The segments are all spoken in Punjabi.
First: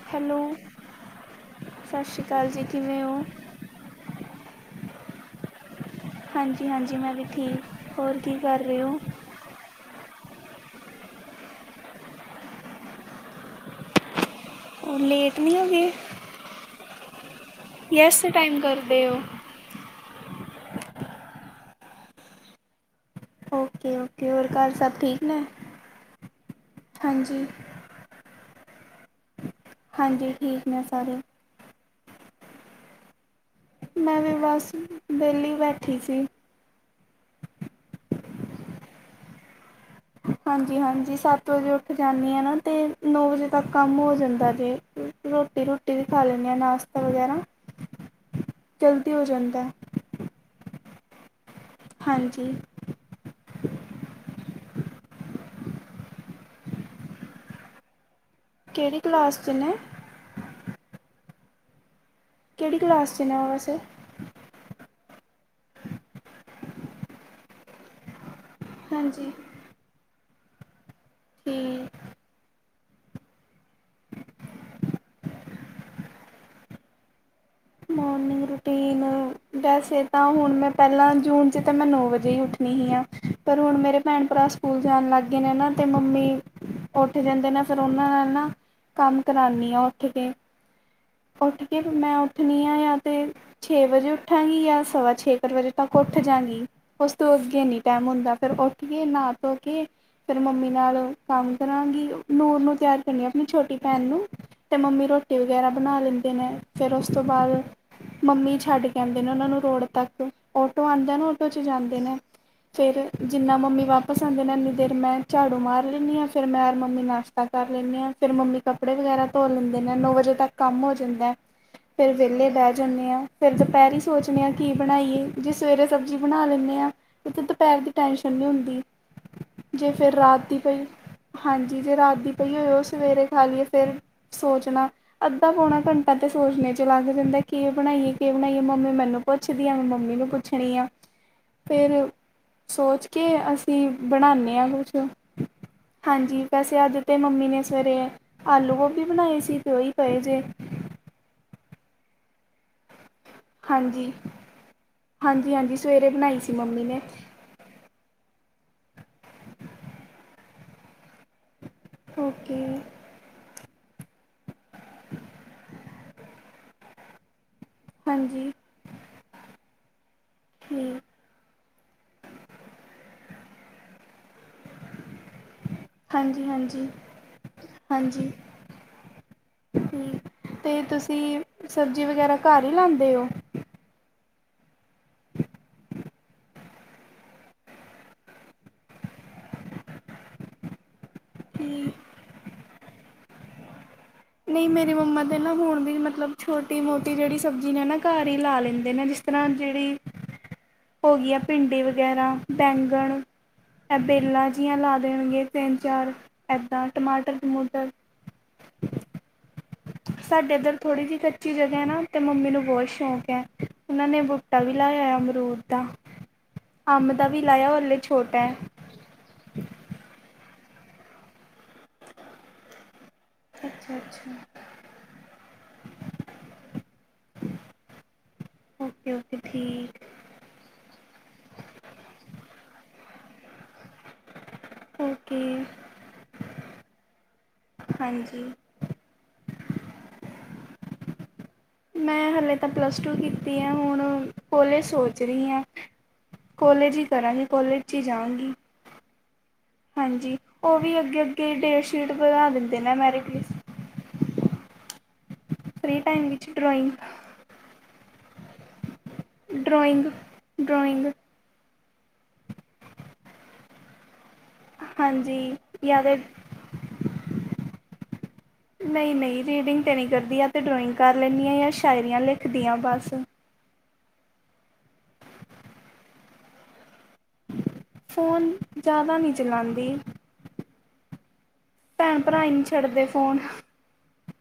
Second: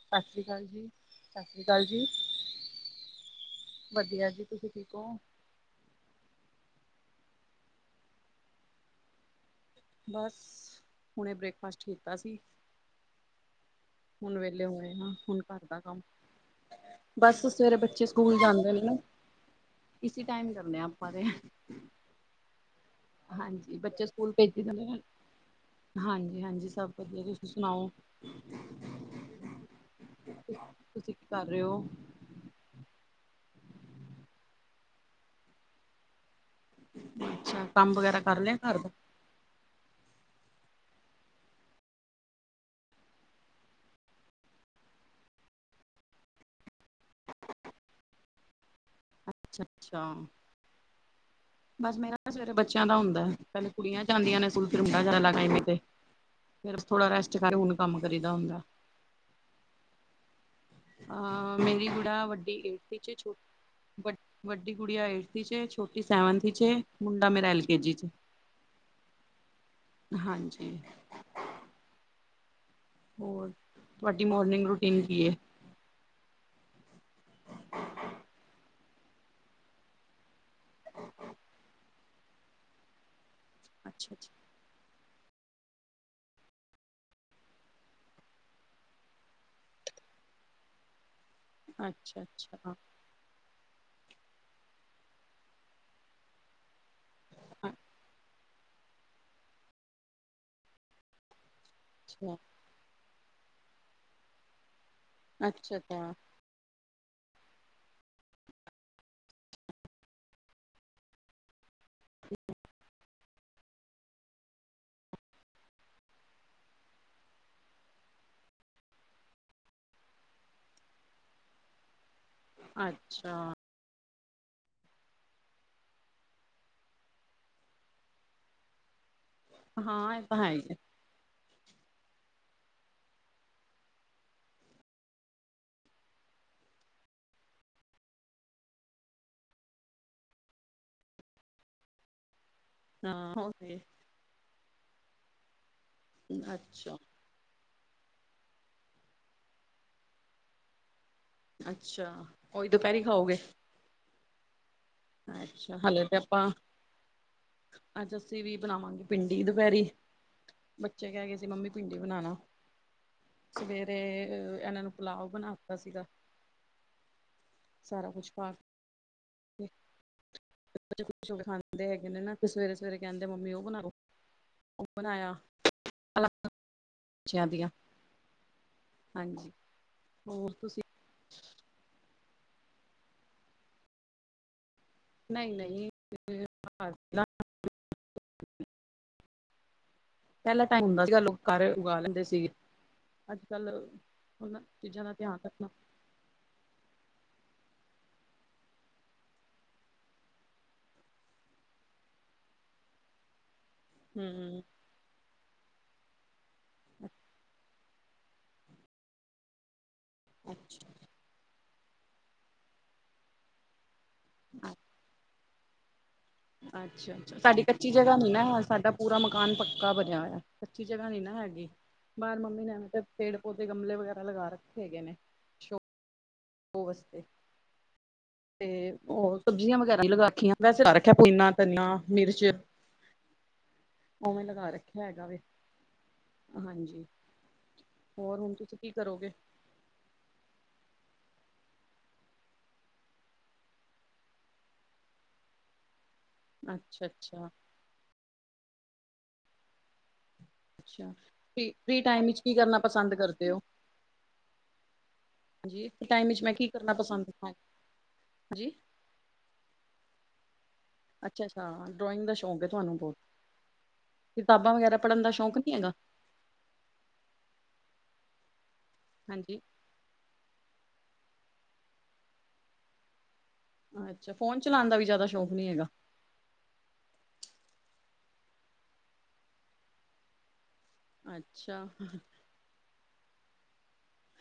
ਸਤਿ ਹੈਲੋ ਸ਼੍ਰੀ ਅਕਾਲ ਜੀ, ਸਤਿ ਸ਼੍ਰੀ ਅਕਾਲ ਸਤਿ ਜੀ। ਸ਼੍ਰੀ ਅਕਾਲ ਜੀ ਕਿਵੇਂ ਹੋ ਵਧੀਆ ਜੀ, ਤੁਸੀਂ ਠੀਕ ਹੋ? ਹਾਂਜੀ-ਹਾਂਜੀ ਮੈਂ ਵੀ ਠੀਕ, ਹੋਰ ਕੀ ਕਰ ਰਹੇ ਹੋ? ਬਸ ਹੁਣੇ ਬ੍ਰੇਕਫਾਸਟ ਕੀਤਾ ਸੀ। ਹੁਣ ਵਿਹਲੇ ਹੋਏ ਉਹ ਹਾਂ, ਲੇਟ ਹੁਣ ਨਹੀਂ ਹੋ ਘਰ ਦਾ ਗਏ ਕੰਮ। ਬਸ ਸਵੇਰੇ ਬੱਚੇ ਯੈਸ ਸਕੂਲ ਟਾਈਮ ਜਾਂਦੇ ਨੇ ਨਾ। ਕਰਦੇ ਹੋ ਇਸੇ ਟੈਮ ਕਰਨੇ ਆ ਆਪਾਂ ਦੇ। ਹਾਂਜੀ ਓਕੇ ਬੱਚੇ ਓਕੇ ਸਕੂਲ ਹੋਰ ਭੇਜ ਘਰ ਜਾਂਦੇ। ਸਭ ਠੀਕ ਨੇ ਹਾਂਜੀ-ਹਾਂਜੀ, ਸਭ ਵਧੀਆ ਹਾਂਜੀ ਤੁਸੀਂ ਸੁਣਾਓ। ਹਾਂਜੀ ਠੀਕ ਨੇ ਤੁਸੀਂ ਸਾਰੇ ਕੀ ਕਰ ਰਹੇ ਹੋ? ਮੈਂ ਵੀ ਬਸ ਵੇਲੀ ਬੈਠੀ ਸੀ। ਅੱਛਾ ਕੰਮ ਵਗੈਰਾ ਕਰ ਲਿਆ ਘਰ ਦਾ ਹਾਂਜੀ-ਹਾਂਜੀ ਸੱਤ ਵਜੇ ਉੱਠ ਜਾਂਦੀ ਹਾਂ ਨਾ ਤੇ ਨੌ ਵਜੇ ਤੱਕ ਕੰਮ ਹੋ ਜਾਂਦਾ ਜੇ। ਰੋਟੀ ਰੂਟੀ ਵੀ ਖਾ ਲੈਂਨੀ ਆ, ਨਾਸ਼ਤਾ ਵਗੈਰਾ [inaudible] ਜਲਦੀ ਹੋ ਜਾਂਦਾ ਐ। ਤਾਂ ਬਸ ਮੇਰਾ ਹਾਂਜੀ ਸਵੇਰੇ ਬੱਚਿਆਂ ਦਾ ਹੁੰਦਾ ਪਹਿਲੇ ਕੁੜੀਆਂ ਜਾਂਦੀਆਂ ਨੇੂ ਸਕੂਲ ਫਿਰ ਮੁੰਡਾ ਚਲਾ ਜਾਂਦਾ ਏ ਫੇਰ ਥੋੜਾ ਰੈਸਟ ਕਰ ਹੁਣ ਕੰਮ ਕਰੀ ਦਾ ਹੁੰਦਾ ਕਿਹੜੀ ਕਲਾਸ 'ਚ ਨੇ ਅਹ ਮੇਰੀ ਗੂੜਾ ਵੱਡੀ ਕਿਹੜੀ ਏਟਥ ਵਿੱਚ ਏ ਕਲਾਸ 'ਚ ਨੇ ਉਹ ਛੋਟੀ ਵੈਸੇ ਵ ਵੱਡੀ ਗੁੜੀਯਾ ਏਟਥ ਇਚ ਏ, ਛੋਟੀ ਸੈਵਨਥ ਇਚ ਏ ਮੁੰਡਾ ਮੇਰਾ ਐਲ ਕੇ ਜੀ 'ਚ ਐ ਹਾਂਜੀ ਹਾਂਜੀ। ਕਿ ਹੋਰ ਤੁਹਾਡੀ ਮੋਰਨਿੰਗ ਰੂਟੀਨ ਕੀ ਹੈ। ਮੋਰਨਿੰਗ ਰੁਟੀਨ ਵੈਸੇ ਤਾਂ ਹੁਣ ਮੈਂ ਪਹਿਲਾਂ ਜੂਨ 'ਚ ਤਾਂ ਮੈਂ ਨੌ ਵਜੇ ਹੀ ਉੱਠਣੀ ਹੀ ਹਾਂ। ਪਰ ਹੁਣ ਮੇਰੇ ਅੱਛਾ ਭੈਣ-ਭਰਾ। ਸਕੂਲ ਜਾਣ ਲੱਗ ਗਏ ਨੇ ਨਾ ਤੇ ਮੰਮੀ ਉੱਠ ਜਾਂਦੇ ਨੇ ਫਿਰ ਉਹਨਾਂ ਨਾਲ ਨਾ। ਕੰਮ ਕਰਾਨੀ ਆ ਉੱਠ ਕੇ। ਉੱਠ ਕੇ ਮੈਂ ਅੱਛਾ ਉੱਠਣੀ ਅੱਛਾ ਆ ਯਾ ਤੇ ਛੇ ਵਜੇ ਉੱਠ ਚ। ਉੱਠਾਂਗੀ ਯਾ ਸਵਾ ਛੇ ਕੁ ਵਜੇ ਤੱਕ ਉੱਠ ਜਾਂਗੀ ਉਸ ਤੋਂ ਅੱਗੇ ਅੱਛਾ ਇਨੀ ਟਾਈਮ ਹੁੰਦਾ। ਫਿਰ ਉੱਠ ਕੇ ਨਾਹ ਧੋ ਕੇ ਫਿਰ ਮੰਮੀ ਨਾਲ ਕੰਮ ਕਰਾਂਗੀ, ਅੱਛਾ ਨੂਰ ਨੂੰ ਤਿਆਰੀ। ਆਪਣੀ ਛੋਟੀ ਭੈਣ ਨੂੰ ਤੇ ਮੰਮੀ ਰੋਟੀ ਵਗੈਰਾ ਅੱਛਾ ਬਣਾ ਤਾਂ ਲੈਂਦੇ ਨੇ। ਫਿਰ ਉਸ ਤੋਂ ਬਾਅਦ ਮੰਮੀ ਛੱਡ ਕੇ। ਕਹਿੰਦੇ ਨੇ ਉਹਨਾਂ ਨੂੰ ਰੋਡ ਤੱਕ ਔਟੋ ਆਉਂਦਾ ਨਾ ਔਟੋ ਚ ਜਾਂਦੇ ਨੇ ਫਿਰ। ਜਿੰਨਾ ਮੰਮੀ ਵਾਪਸ ਆਉਂਦੇ ਨੇ ਇੰਨੀ ਦੇਰ ਮੈਂ ਝਾੜੂ ਮਾਰ ਲੈਂਦੀ ਹਾਂ ਫਿਰ ਮੈਂ ਔਰ ਮੰਮੀ ਨਾਸ਼ਤਾ - ਆਪਾ ਕਰ ਲੈਂਦੇ ਹਾਂ ਫਿਰ ਮੰਮੀ ਕੱਪੜੇ ਵਗੈਰਾ ਧੋ ਲੈਂਦੇ ਨੇ ਨੌ ਵਜੇ ਤੱਕ ਕੰਮ ਹੋ ਜਾਂਦਾ ਏ। ਹ [inaudible] ਫਿਰ ਵਿਹਲੇ ਬਹਿ ਜਾਂਣੇ ਆ ਫਿਰ। ਦੁਪਹਿਰ ਹੀ ਸੋਚਦੇ ਆ ਕੀ ਬਣਾਈਏ ਜੇ ਸਵੇਰੇ ਸਬਜ਼ੀ ਬਣਾ ਲੈਂਣੇ ਆ ਉੱਥੇ ਦੁਪਹਿਰ ਦੀ ਟੈਂਸ਼ਨ ਨਹੀਂ ਹੁੰਦੀ ਜੇ ਫਿਰ ਹਾਂ ਇਹ ਤਾਂ ਰਾਤ ਹੈ ਦੀ ਹੀ ਏ, ਕੋਈ। ਹਾਂਜੀ ਜੇ ਰਾਤ ਦੀ ਪਈ ਹੋਏ ਉਹ ਸਵੇਰੇ ਖਾ ਲਈਏ ਫੇਰ। ਸੋਚਣਾ ਅੱਧਾ ਪੌਣਾ ਘੰਟਾ ਤੇ ਸੋਚਣੇ ਚ ਲੱਗ ਜਾਂਦਾ ਕਿ ਬਣਾਈਏ ਕਿ। ਹੁਣਈ ਮੰਮੀ ਮੈਨੂੰ ਪੁੱਛਦੀ ਆ ਮੈਂ ਮੰਮੀ ਨੂੰ ਪੁੱਛਣੀ ਆ ਫੇਰ। ਸੋਚ ਕੇ ਹਾਂ ਅਸੀਂ ਬਣਾਨੇ ਆਂ ਕੁਛ। ਹਾਂਜੀ ਵੈਸੇ ਅੱਜ ਅੱਛਾ ਤੇ ਮੰਮੀ ਨੇ ਸਵੇਰੇ ਆਲੂ ਗੋਭੀ ਬਣਾਏ ਸੀ ਤੇ ਓਹੀ ਪਏ ਜੇ। ਅੱਛਾ ਓਈ ਦੁਪਹਿਰੀ ਖਾਓਗੇ। ਹਾਂਜੀ-ਹਾਂਜੀ-ਹਾਂਜੀ ਅੱਛਾ ਹਲੇ ਸਵੇਰੇ ਤੇ ਬਣਾਈ ਆਪਾਂ ਸੀ ਮੰਮੀ ਨੇ। ਅੱਜ ਅਸੀਂ ਵੀ ਬਣਾਵਾਂਗੇ ਪਿੰਡੀ ਦੁਪਹਿਰੀ ਬੱਚੇ ਕਹਿ ਗਏ ਸੀ ਮੰਮੀ। ਭਿੰਡੀ ਬਣਾਣਾ, ਓਕੇ ਸਵੇਰੇ ਇਹਨਾਂ ਨੂੰ ਪੁੁਲਾਵ ਬਣਾ ਦਿੱਤਾ ਸੀਗਾ। ਸਾਰਾ ਕੁਛ ਹਾਂਜੀ ਪਾਕੇ ਠੀਕ ਛ ਖਾਂਦੇ ਹੈਗੇ ਨੇ ਨਾ ਸਵੇਰੇ ਸਵੇਰੇ ਕਹਿੰਦੇ ਮੰਮੀ ਉਹ ਬਣਾ ਦੋ ਉਹ ਬਣਾਇਆ। ਅਲੱਗ ਬੱਚਿਆਂ ਦੀਆਂ ਹਾਂਜੀ-ਹਾਂਜੀ-ਹਾਂਜੀ। ਹਾਂਜੀ ਹੂ ਤੇ ਤੁਸੀਂ ਸਬਜ਼ੀ ਵਗੈਰਾ ਘਰ ਹੀ ਲਾਂਦੇ ਹੋ। ਨਹੀਂ-ਨਹੀਂ। ਪਹਿਲਾਂ ਟਾਈਮ ਹੁੰਦਾ ਸੀਗਾ ਲੋਕ ਘਰ ਉਗਾ ਲੈਂਦੇ ਸੀਗੇ ਅੱਜ ਕੱਲ। ਉਹਨਾਂ ਨਹੀਂ ਮੇਰੀ ਚੀਜ਼ਾਂ ਦਾ ਮੰਮਾ ਧਿਆਨ ਤੇ ਨਾ ਰੱਖਣਾ ਹੁਣ ਵੀ ਮਤਲਬ। ਛੋਟੀ ਮੋਟੀ ਜਿਹੜੀ ਸਬਜ਼ੀ ਨੇ ਨਾ ਘਰ ਹੀ ਲਾ ਲੈਂਦੇ ਨੇ ਜਿਸ ਤਰ੍ਹਾਂ ਜਿਹੜੀ। ਹੋ ਗਈ ਆ ਭਿੰਡੀ ਵਗੈਰਾ ਬੈਂਗਣ ਐ ਬੇਲਾਂ ਹੂੰ ਜਿਹੀਆਂ ਲਾ ਦੇਣਗੇ। ਤਿੰਨ ਚਾਰ ਇੱਦਾਂ ਟਮਾਟਰ ਟਮੂਟਰ। ਸਾਡੇ ਇੱਧਰ ਅੱਛਾ ਥੋੜ੍ਹੀ ਜਿਹੀ ਕੱਚੀ ਜਗਾ ਹੈ ਨਾ, ਤੇ ਮੰਮੀ ਨੂੰ ਬਹੁਤ ਸ਼ੌਕ ਹੈ। ਉਹਨਾਂ ਨੇ ਬੂਟਾ ਵੀ ਲਾਇਆ ਆ, ਅਮਰੂਦ ਦਾ। ਅੰਬ ਅੱਛਾ- ਦਾ ਅੱਛਾ ਵੀ ਸਾਡੀ ਲਾਇਆ ਉਹ ਕੱਚੀ ਹਲੇ ਜਗ੍ਹਾ ਨੀ ਛੋਟਾ ਹੈ ਨਾ, ਸਾਡਾ। ਪੂਰਾ ਮਕਾਨ ਪੱਕਾ ਬਣਿਆ ਹੋਇਆ, ਕੱਚੀ ਜਗ੍ਹਾ ਨੀ ਨਾ ਹੈਗੀ, ਬਾਹਰ ਮੰਮੀ ਨੇ ਤੇ। ਪੇੜ ਪੌਦੇ ਅੱਛਾ ਗਮਲੇ ਵਗੈਰਾ ਲਗਾ ਅੱਛਾ ਰੱਖੇ ਹੈਗੇ ਨੇ। ਉਹ ਵਾਸਤੇ, ਤੇ ਓਕੇ ਓਕੇ ਉਹ ਸਬਜ਼ੀਆਂ ਵਗੈਰਾ ਠੀਕ ਲਗਾ ਰਖੀਆਂ। ਵੈਸੇ ਤਾਂ ਲਗਾ ਰੱਖਿਆ, ਪਨਾ ਧਨੀਆ ਮਿਰਚ। ਲਗਾ ਰੱਖਿਆ ਹੈਗਾ ਵੇ, ਓਕੇ ਹਾਂਜੀ, ਹੋਰ ਹਾਂਜੀ ਹੁਣ ਤੁਸੀਂ ਕੀ ਕਰੋਗੇ। ਮੈਂ ਹਾਲੇ ਤਾਂ ਪਲੱਸ ਟੂ ਕੀਤੀ ਹੈ ਹੁਣ, ਕੋਲੇ ਸੋਚ ਰਹੀ ਆਂ। ਕੋਲੇਜ ਹੀ ਅੱਛਾ ਕਰਾਂਗੀ, ਅੱਛਾ ਕੋਲੇਜ 'ਚ ਹੀ ਜਾਵਾਂਗੀ। ਹਾਂਜੀ, ਉਹ ਵੀ ਅੱਛਾ ਅੱਗੇ- ਅੱਗੇ ਫਰੀ ਫਰੀ ਡੇਟਸ਼ੀਟ ਟਾਈਮ ਵਿੱਚ ਵਧਾ ਕੀ ਕਰਨਾ ਦਿੰਦੇ ਨੇ ਪਸੰਦ ਮੈਰੀ ਕਰਦੇ ਪਿਲੀਸ। ਹੋ ਹਾਂਜੀ, ਤੇ ਟਾਈਮ ਵਿੱਚ ਮੈਂ ਕੀ ਕਰਨਾ ਪਸੰਦ, ਹਾਂਜੀ। ਡਰਾਇੰਗ, ਡਰਾਇੰਗ, ਅੱਛਾ -ਅੱਛਾ ਡਰੋਇੰਗ ਦਾ ਸ਼ੌਂਕ ਹੈ ਤੁਹਾਨੂੰ ਬਹੁਤ, ਕਿਤਾਬਾਂ ਵਗੈਰਾ ਪੜ੍ਹਨ ਦਾ ਹਾਂਜੀ ਸ਼ੌਂਕ ਨਹੀਂ ਹੈਗਾ ਜਾਂ ਤਾਂ ਨਹੀਂ- ਨਹੀਂ ਹਾਂਜੀ ਰੀਡਿੰਗ ਤਾਂ ਨਹੀਂ ਕਰਦੀ ਆ, ਜਾਂ ਡਰੋਇੰਗ ਕਰ ਲੈਂਦੀ ਹਾਂ, ਜਾਂ ਸ਼ਾਇਰੀਆਂ ਲਿਖਦੀਆਂ ਬਸ, ਅੱਛਾ, ਫੋਨ ਚਲਾਉਣ ਦਾ ਵੀ ਜ਼ਿਆਦਾ ਸ਼ੌਕ ਨੀ ਹੈਗਾ, ਫੋਨ, ਜ਼ਿਆਦਾ ਨਹੀਂ ਚਲਾਉਦੀ, ਅੱਛਾ, ਭੈਣ- ਭਰਾ ਹੀ ਨਹੀਂ ਛੱਡਦੇ ਫੋਨ,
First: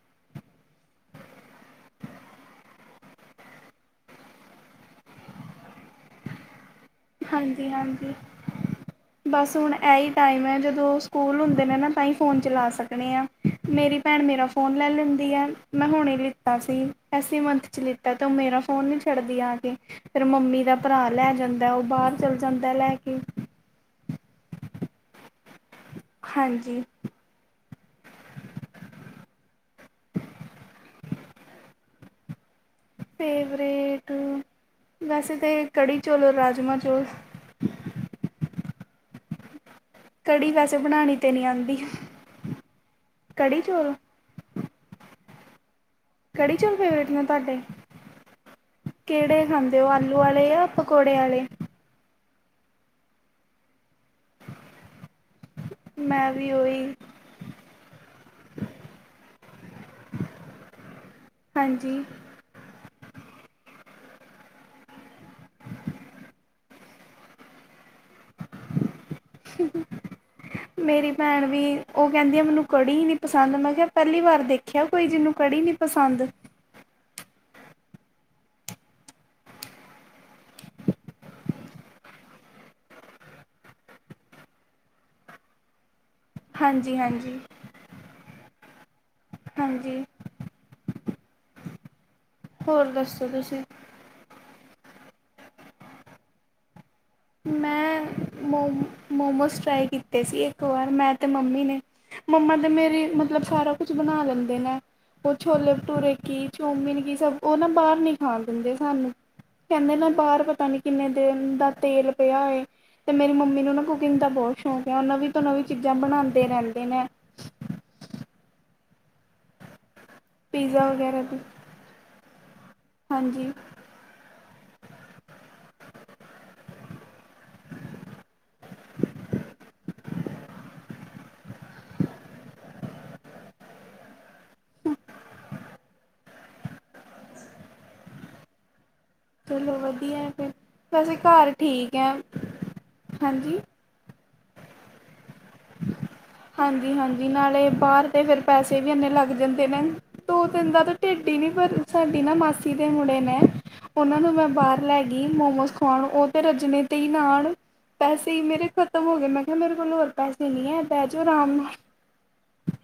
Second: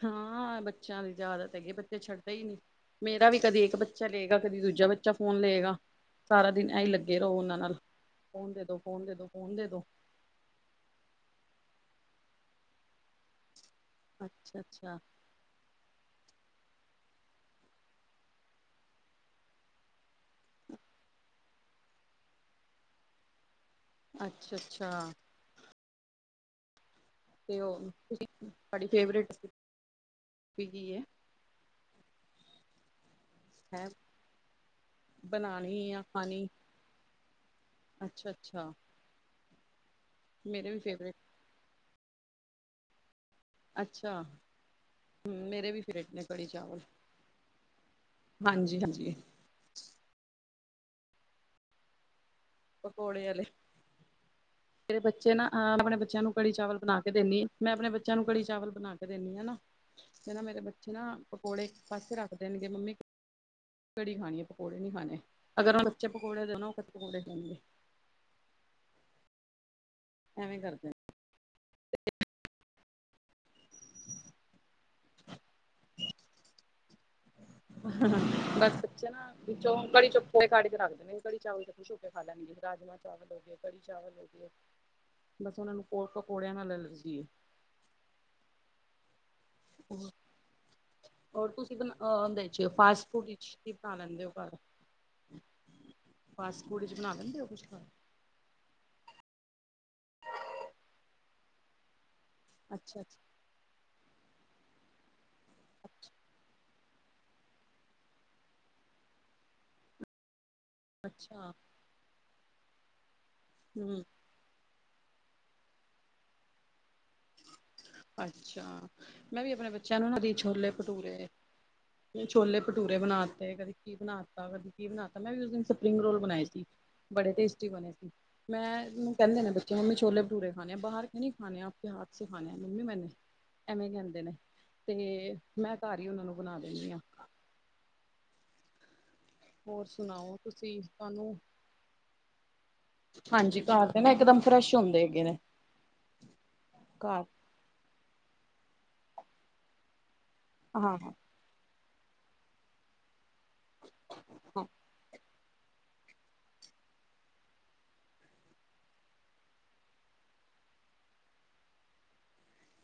ਹਾਂ ਬੱਚਿਆਂ ਦੀ ਤਾਂ ਆਦਤ ਹੈਗੀ ਏ, ਬੱਚੇ ਛੱਡਦੇ ਹੀ ਨੀ, ਮੇਰਾ ਵੀ ਕਦੀ ਇੱਕ ਬੱਚਾ ਲਏਗਾ, ਕਦੀ ਦੂਜਾ ਬੱਚਾ ਫੋਨ ਲਏਗਾ, ਸਾਰਾ ਦਿਨ ਇਹੀ ਲੱਗਾ ਲਗੇ ਰਹੋ ਉਹਨਾਂ ਹਾਂਜੀ ਨਾਲ, ਹਾਂਜੀ ਫੋਨ ਦੇ ਦੋ, ਫੋਨ ਦੇ ਦੋ, ਫੋਨ ਬਸ ਦੇ ਹੁਣ ਦੋ, ਇਹੀ ਟਾਈਮ ਹੈ ਜਦੋਂ ਸਕੂਲ ਹੁੰਦੇ ਨੇ ਨਾ, ਤਾਂ ਹੀ ਫੋਨ ਚਲਾ ਸਕਦੇ ਹਾਂ ਮੇਰੀ, ਭੈਣ ਮੇਰਾ ਅੱਛਾ ਫੋਨ ਲੈ ਅੱਛਾ ਲੈਂਦੀ ਹੈ, ਮੈਂ ਹੁਣੇ ਲਿੱਤਾ ਸੀ, ਐਸੀ ਮੰਥ 'ਚ ਲਿੱਤਾ ਤੇ ਉਹ ਮੇਰਾ ਫੋਨ ਨਹੀਂ ਛੱਡਦੀਆਂ ਆ ਕੇ, ਫਿਰ ਮੰਮੀ ਦਾ ਭਰਾ ਲੈ ਜਾਂਦਾ, ਉਹ ਬਾਹਰ ਚੱਲ ਜਾਂਦਾ ਲੈ ਕੇ, ਅੱਛਾ- ਅੱਛਾ ਹਾਂਜੀ ਤੇ ਉਹ, ਤੁਸੀਂ, ਤੁਹਾਡੀ ਫੇਵਰੇਟੀ ਹੋਬੀ ਕੀ ਹੈ, ਹੈ ਫੇਵਰੇਟ, ਵੈਸੇ ਤਾਂ ਬਣਾਣੀ ਕੜ੍ਹੀ ਜਾਂ ਚੌਲ, ਖਾਣੀ ਰਾਜਮਹ ਚੌਲ, ਅੱਛਾ -ਅੱਛਾ, ਕੜੀ ਮੇਰੇ ਵੈਸੇ ਵੀ ਬਣਾਉਣੀ ਫੇਵਰੇਟ ਤੇ ਨਹੀਂ ਆਉਂਦੀ, ਕੜੀ ਚੌਲ ਅੱਛਾ, ਹ ਮੇਰੇ ਵੀ, ਫੇਵਰੇਟ ਨੇ ਕੜੀ ਚੌਲ ਚਾਵਲ ਫੇਵਰੇਟ ਨੇ ਤੁਹਾਡੇ, ਹਾਂਜੀ ਹਾਂਜੀ ਕਿਹੜੇ ਹਾਂਜੀ, ਤੇ ਉਹ ਆਲੂ ਵਾਲੇ, ਪਕੌੜੇ ਵਾਲੇ, ਪਕੌੜੇ ਵਾਲੇ, ਤੇਰੇ ਬੱਚੇ ਨਾ ਹ ਆਪਣੇ ਬੱਚਿਆਂ ਮੈਂ ਨੂੰ ਵੀ ਕੜੀ ਚਾਵਲ ਉਹੀ ਬਣਾ ਕੇ ਦਿੰਦੀ ਹ, ਮੈਂ ਆਪਣੇ ਬੱਚਿਆਂ ਨੂੰ ਕੜੀ ਚਾਵਲ ਬਣਾ ਕੇ ਦਿੰਦੀ ਆ ਨਾ ਕਹਿੰਦੇ ਮੇਰੇ ਬੱਚੇ ਨਾ ਪਕੌੜੇ ਇੱਕ ਹਾਂਜੀ ਪਾਸੇ ਰੱਖਦੇ ਨੇਗੇ ਮੰਮੀ ਘੜੀ ਖਾਣੀ ਹੈ, ਪਕੌੜੇ ਨੀ ਖਾਣੇ, ਅਗਰ ਉਹ ਬੱਚੇ ਪਕੌੜੇ ਦੇ ਦੋ ਉਹ ਪਕੌੜੇ ਖਾਣਗੇ ਐਵੇਂ ਕਰਦੇ ਮੇਰੀ ਭੈਣ ਵੀ, ਉਹ ਕਹਿੰਦੀ ਆ, ਮੈਨੂੰ ਕੜੀ ਹੀ ਨੀ ਪਸੰਦ, ਮੈਂ ਕਿਹਾ ਪਹਿਲੀ ਵਾਰ ਦੇਖਿਆ ਕੋਈ ਜਿਹਨੂੰ ਕੜੀ ਨੀ ਪਸੰਦ ਹ ਬਸ ਬੱਚਾ ਨਾ ਵਿੱਚੋਂ ਕੜੀ 'ਚੋ ਪਕੌੜੇ ਕਢ ਕੇ ਰੱਖ ਦਿੰਦੇ, ਕੜੀ ਚਾਵਲ ਤੇ ਕੁਛ ਹੋ ਕੇ ਖਾ ਲੈਂਦੇ। ਰਾਜਮਾਂ ਚਾਵਲ ਹੋ ਗਏ, ਕੜੀ ਚਾਵਲ ਹੋ ਗਏ ਬਸ ਉਹਨਾਂ ਨੂੰ ਕੋ ਪਕੌੜਿਆਂ ਨਾਲ ਹਾਂਜੀ ਐਲਰਜੀ ਹਾਂਜੀ ਹਾਂਜੀ ਹੋਰ, ਤੁਸੀਂਹ ਹੋ ਹੋਰ ਫਾਸਟ ਫੂਡ ਦੱਸੋ ਵਿੱਚ ਤੁਸੀਂ ਬਣਾ ਲੈਂਦੇ ਹੋ ਘਰ, ਫਾਸ ਫੂਡ 'ਚ ਬਣਾ ਲੈਂਦੇ ਹੋ ਕੁਛ ਘਰ ਮੋਮ ਮੋਮੋਸ ਟਰਾਈ ਕੀਤੇ ਸੀ ਇੱਕ ਵਾਰ ਮੈਂ ਤੇ ਮੰਮੀ ਨੇ ਮੰਮਾ ਤੇ ਅੱਛਾ ਮੇਰੇ ਅੱਛਾ ਮਤਲਬ ਸਾਰਾ ਕੁਛ ਬਣਾ ਲੈਂਦੇ ਨੇ ਓ ਛੋਲੇ ਅੱਛਾ ਭਟੂਰੇ ਕੀ ਚੌਮਿਨ ਕੀ ਸਭ ਉਹ ਨਾ ਬਾਰ ਨੀ ਖਾ ਦਿੰਦੇ ਸਾਨੂੰ ਕੈਂਦੇ ਨੇ ਬਾਰ ਪਤਾ ਨੀ ਕਿੰਨੇ ਅੱਛਾ ਦਿਨ ਦਾ ਤੇਲ ਪਿਆ ਹੋਏ ਤੇ ਮੇਰੀ ਮੰਮੀ ਨੂੰ ਨਾ ਹੂੰ ਕੁਕਿੰਗ ਦਾ ਬੋਤ ਨਵੀਂ ਤੋਂ ਨਵੀਂ ਚੀਜ਼ਾਂ ਬਣਾਂਦੇ ਰੈਂਦੇ ਨੇ। ਅੱਛਾ ਮੈਂ ਵੀ ਆਪਣੇ ਬੱਚਿਆਂ ਨੂੰ ਦੀ ਛੋਲੇ ਪੀਜ਼ਾ ਵਗੈਰਾ ਭਟੂਰੇ ਵੀ ਛੋਲੇ ਭਟੂਰੇ ਹਾਂਜੀ ਬਣਾਤੇ ਕਦੀ ਕੀ ਬਣਾ ਤਾ ਕਦੀ ਬਣਾ ਤਾ ਮੈਂ ਵੀ ਉਸ ਦਿਨ ਸਪਰਿੰਗ ਰੋਲ ਬਣਾਏ ਸੀ ਬੜੇ ਟੇਸਟੀ ਬਣੇ ਸੀ। ਮੈਂ ਕੈਂਦੇ ਨੇ ਬੱਚੇ ਮੰਮੀ ਛੋਲੇ ਭਟੂਰੇ ਖਾਣੇ ਆ ਬਾਰ ਕਿ ਨ ਨਈ ਖਾਣੇ ਆ। ਆਪ ਕੇ ਹੱਥ ਸੇ ਖਾਣੇ ਆ ਮੰਮੀ ਮੈਨੇ ਐਵੇਂ ਕਹਿੰਦੇ ਨੇ ਤੇ ਮੈਂ ਘਰ ਹੀ ਉਹਨਾਂ ਨੂੰ ਬਣਾ ਦੇਣੀ ਆਂ। ਚਲੋ ਹੋਰ ਵਧੀਆ ਸੁਣਾਓ ਫਿਰ ਤੁਸੀਂ ਵੈਸੇ ਤੁਹਾਨੂੰ ਘਰ ਠੀਕ ਆ। ਹਾਂਜੀ ਘਰ ਦੇ ਨਾ ਇਕਦਮ ਫਰੈਸ਼ ਹੁੰਦੇ ਹੈਗੇ ਨੇ। ਘਰ ਹਾਂਜੀ-ਹਾਂਜੀ ਨਾਲੇ ਬਾਰ ਤੇ ਫਿਰ ਪੈਸੇ ਵੀ ਇੰਨੇ ਲੱਗ ਜਾਂਦੇ ਨੇ। ਦੋ ਤਿੰਨ ਦਾ ਤਾਂ ਹਾਂ ਹਾਂ ਢਿੱਡ ਹੀ ਨੀ ਪਰ ਸਾਡੀ ਨਾ ਮਾਸੀ ਦੇ ਮੁੜੇ ਨੇ। ਉਹਨਾਂ ਤੋਂ ਮੈਂ ਹਾਂ, ਬਾਹਰ ਲੈ ਗਈ ਮੋਮੋਸ ਖਾਣ ਓ ਤੇ ਰੱਜਣੇੇ ਤੇ ਹੀ ਆਣ ਪੈਸੇ ਈ ਮੇਰੇ ਖ਼ਤਮ ਹੋ ਗਏ ਮੈਂ ਕਿਆ ਮੇਰੇ ਕੋਲ ਹੋ ਪੈਸੇ ਨਈ ਹੈ ਬੈ ਜੋ ਆਰਾਮ ਨਾਲ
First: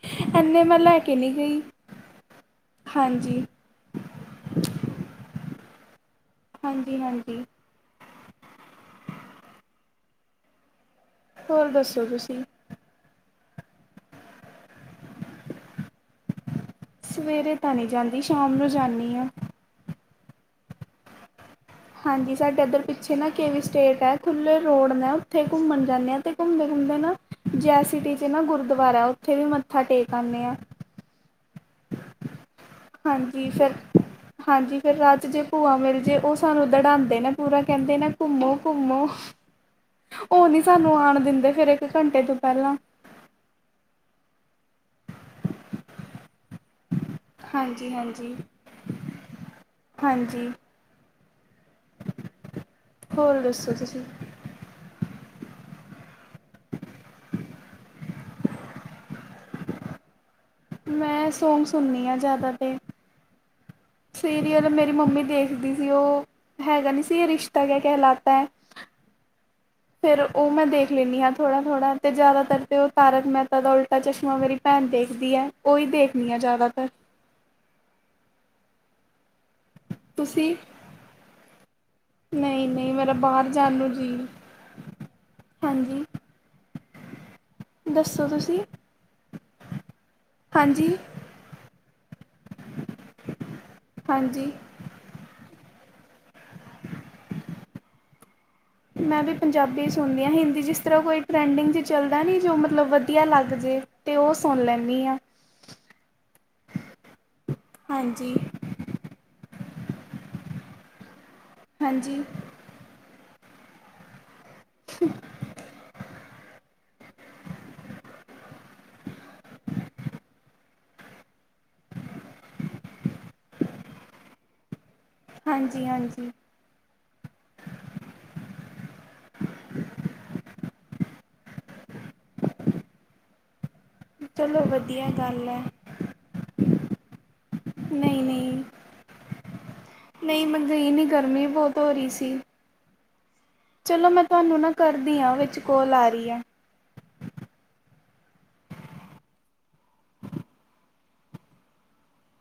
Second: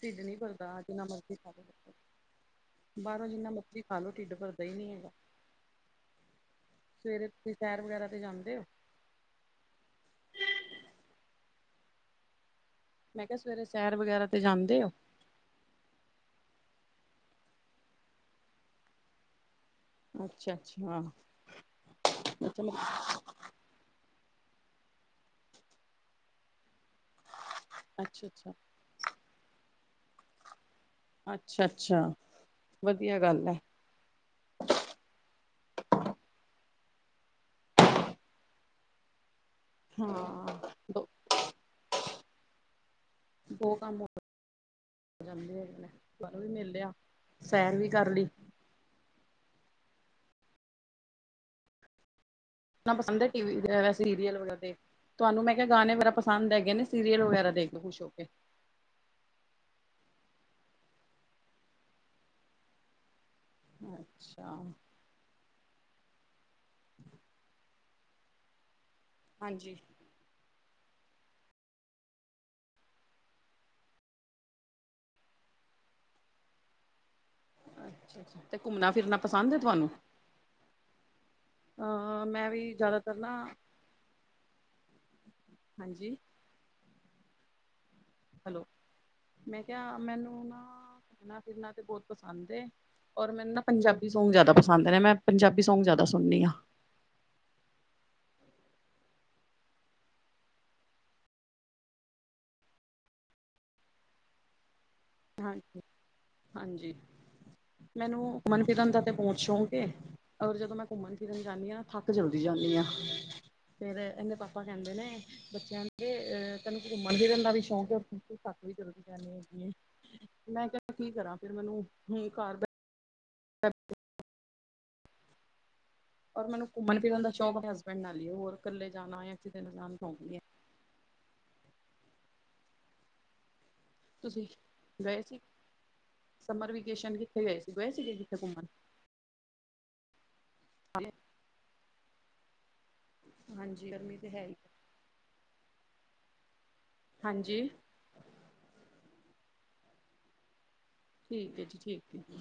ਢਿੱਡ ਨੀ ਇੰਨੇ ਭਰਦਾ ਮੈਂ ਲੈ ਜਿੰਨਾ ਕੇ ਨਹੀਂ ਮਰਜ਼ੀ ਖਾ ਗਈ ਲੋ ਬਾਹਰੋਂ ਹਾਂਜੀ ਜਿੰਨਾ ਮਰਜ਼ੀ ਖਾ ਲੋ ਢਿੱਡ ਭਰਦਾ ਹੀ ਨਈ ਹੈਗਾ ਹਾਂਜੀ ਸਵੇਰੇ ਹਾਂਜੀ ਸੈਰ ਵਗੈਰਾ ਤੇ ਜਾਂਦੇ ਹੋ। ਹੋਰ ਦੱਸੋ ਤੁਸੀਂ ਮੈਂ ਕਿਆ ਸਵੇਰੇ ਸੈਰ ਵਗੈਰਾ ਤੇ ਜਾਂਦੇ ਹੋ। ਸਵੇਰੇ ਤਾਂ ਨਹੀਂ ਜਾਂਦੀ ਸ਼ਾਮ ਨੂੰ ਜਾਂਣੀ ਆਂ। ਅੱਛਾ-ਅੱਛਾ ਹਾਂਜੀ ਸਾਡੇ ਇੱਧਰ ਪਿੱਛੇ ਨਾ ਕਿ ਵੀ ਸਟੇਟ ਐ। ਖੁੱਲੇ ਰੋਡ ਨੇ ਉੱਥੇ ਘੁੰਮਣ ਜਾਂਣੇ ਆ ਤੇ ਘੁੰਮਦੇ ਘੁੰਮਦੇ ਨਾ ਜੈ ਸਿਟੀ 'ਚ ਅੱਛਾ ਨਾ ਅੱਛਾ ਗੁਰ ਦੁਵਾਰਾ ਉੱਥੇ ਵੀ ਮੱਥਾ ਟੇਕ ਆਣੇ ਆਂ। ਅੱਛਾ-ਅੱਛਾ ਹਾਂਜੀ ਫਿਰ ਹਾਂਜੀ ਫਿਰ ਰਾ ਜੇ ਭੂਆ ਮਿਲ ਜੇ ਉਹ ਸਾਨੂੰ ਦੜਾਂਦੇ ਨਾ ਪੂਰਾ ਕੈਂਦੇ ਨਾ ਘੁੰਮੋ- ਘੁੰਮੋ ਓ ਹਾਂ ਨੀ ਸਾਨੂੰ ਦੋ ਆਣ ਦਿੰਦੇ ਫਿਰ ਇੱਕ ਘੰਟੇ ਤੋਂ ਪੈਲਾਂ ਬਹੁ ਕੰਮ ਹੋਗੇ ਜਾਂਦੇ ਆ ਬਾਹਰੋਂ ਵੀ ਮਿਲ ਲਿਆ। ਸੈਰ ਹਾਂਜੀ-ਹਾਂਜੀ ਵੀ ਕਰ ਲਈ ਹਾਂਜੀ ਏਨਾ ਪਸੰਦ ਹੈ ਹੋਰ ਟੀ ਦੱਸੋ ਤੁਸੀਂ ਸੀਰੀਅਲ ਵਗੈਰਾ ਤੇ ਤੁਹਾਨੂੰ ਮੈਂ ਕਿਆ ਗਾਣੇ ਬੇਰਾ ਪਸੰਦ ਹੈਗੇ ਨੇ ਸੀਰੀਅਲ ਵਗੈਰਾ ਦੇਖਦੇ ਖੁਸ਼ ਹੋ ਕੇ ਮੈਂ ਸੌਂਗ ਸੁਣਦੀ ਹਾਂ ਜਾਦਾ ਤੇ ਅੱਛਾ ਸੀਰੀਅਲ ਮੇਰੀ ਮੰਮੀ ਦੇਖਦੀ ਸੀ ਉਹ ਹੈਗਾ ਨਈ ਸੀ ਰਿਸ਼ਤਾ ਕ ਕਹਿਲਾਤਾ। ਹਾਂਜੀ ਫਿਰ ਉਹ ਮੈਂ ਦੇਖ ਲੈਂਦੀ ਹਾਂ ਥੋੜਾ-ਥੋੜ੍ਹਾ ਤੇ ਜ਼ਿਆਦਾਤਰ ਤੇ ਉਹ ਤਾਰਕ ਮਹਿਤਾ ਦਾ ਉਲਟਾ ਚਸ਼ਮਾ ਮੇਰੀ ਭੈਣ ਦੇਖਦੀ ਹੈ ਉਹੀ ਦੇਖਦੀ ਆ ਜ਼ਿਆਦਾਤਰ ਅੱਛਾ ਅੱਛਾ ਤੇ ਘੁੰਮਣਾ ਫਿਰਨਾ ਪਸੰਦ ਹੈ ਤੁਹਾਨੂੰ ਤੁਸੀਂ ਅ ਮੈਂ ਨਹੀਂ ਵੀ ਨਹੀਂ ਮੇਰਾ ਜ਼ਿਆਦਾਤਰ ਨਾ ਬਾਹਰ ਜਾਣ ਨੂੰ ਜੀਅ ਹਾਂਜੀ ਦੱਸੋ ਤੁਸੀਂ ਹੈਲੋ, ਮੈਂ ਕਿਹਾ ਮੈਨੂੰ ਨਾ ਹਾਂਜੀ ਘੁੰਮਣਾ ਫਿਰਨਾ ਤੇ ਬਹੁਤ ਪਸੰਦ ਏ ਔਰ ਮੈਨੂੰ ਨਾ ਪੰਜਾਬੀ ਸੌਂਗ ਹਾਂਜੀ ਜ਼ਿਆਦਾ ਪਸੰਦ। ਪਸੰਦ ਮੈਂ ਪੰਜਾਬੀ ਸੌਗ ਜ਼ਿਆਦਾ ਸੁਣਨੀ ਹਾਂ। ਮੈਂ ਤੇ ਪੰਜਾਬੀ ਸੁਣਦੀ ਹਾਂ ਹਿੰਦੀ ਜਿਸ ਤਰ੍ਹਾਂ ਕੋਈ ਟਰੈਂਡਿੰਗ 'ਚ ਚੱਲਦਾ ਨਹੀਂ ਜੋ ਮਤਲਬ ਵਧੀਆ ਲੱਗ ਜੇ। ਤੇ ਉਹ ਸੁਣ ਲੈਂਦੀ ਹਾਂ। ਹਾਂਜੀ, ਹਾਂਜੀ ਹਾਂਜੀ ਮੈਨੂੰ ਮਨ ਕੀਰਨ ਦਾ ਤਾਂ ਬਹੁਤ ਸ਼ੌਂਕ ਏ। ਔਰ ਜਦੋਂ ਮੈਂ ਘੁੰਮਣ ਫਿਰਨ ਜਾਂਦੀ ਹਾਂ ਨਾ ਥੱਕ ਹਾਂਜੀ ਜਲਦੀ ਜਾਂਦੀ ਹਾਂ ਫੇਰ ਇਹਨੇ ਪਾਸੇ ਆਪਾ ਕਹਿੰਦੇ ਨੇ ਬੱਚਿਆਂ ਦੇ ਅਹ ਤੈਨੂੰ ਘੁੰਮਣ ਫਿਰਨ ਦਾ ਵੀ ਸ਼ੌਂਕ ਹੈ ਤੂੰ ਥਕ ਵੀ ਜਲਦੀ ਜਾਂਦੇ ਹੈ। ਮੈਂ ਕਿਹਾ ਕੀ ਕਰਾਂ ਫੇਰ ਮੈਨੂੰ ਹੁਣ ਘਰ ਬ ਸੱ ਹਾਂਜੀ, ਹਾਂਜੀ। ਮੈਨੂੰ ਘੁੰਮਣ ਫਿਰਨ ਦਾ ਸ਼ੌਕ ਆਪਣੇ ਹਸਬੈਂਡ ਨਾਲ ਹੀ ਹੈ ਹੋਰ ਇਕੱਲੇ ਜਾਣਾ ਕਿਸੇ ਨਾਲ ਜਾਣਾ ਸ਼ੌਕ ਨੀ ਹੈ। ਤੁਸੀਂ ਚਲੋ ਵਧੀਆ ਗਏ ਸੀ ਗੱਲ ਹੈ ਸਮਰ ਵੇਕੇਸ਼ਨ ਕਿੱਥੇ ਗਏ ਸੀ ਗਏ ਸੀਗੇ ਨਹੀਂ ਕਿਥੇ ਨਹੀਂ ਘੁੰਮਣ? ਨਹੀਂ ਮੈਂ ਗਈ ਨੀ ਗਰਮੀ ਬਹੁਤ ਹੋ ਰਹੀ ਸੀ। ਹਾਂਜੀ ਚਲੋ ਗਰਮੀ ਮੈਂ ਤੇ ਹੈ ਹੀ। ਤੁਹਾਨੂੰ ਨਾ ਕਰਦੀ ਹਾਂ ਉਹ ਵਿੱਚ ਕੋਲ ਆ ਰਹੀ ਹੈ। ਹਾਂਜੀ ਠੀਕ ਹੈ ਜੀ ਠੀਕ ਹੈ।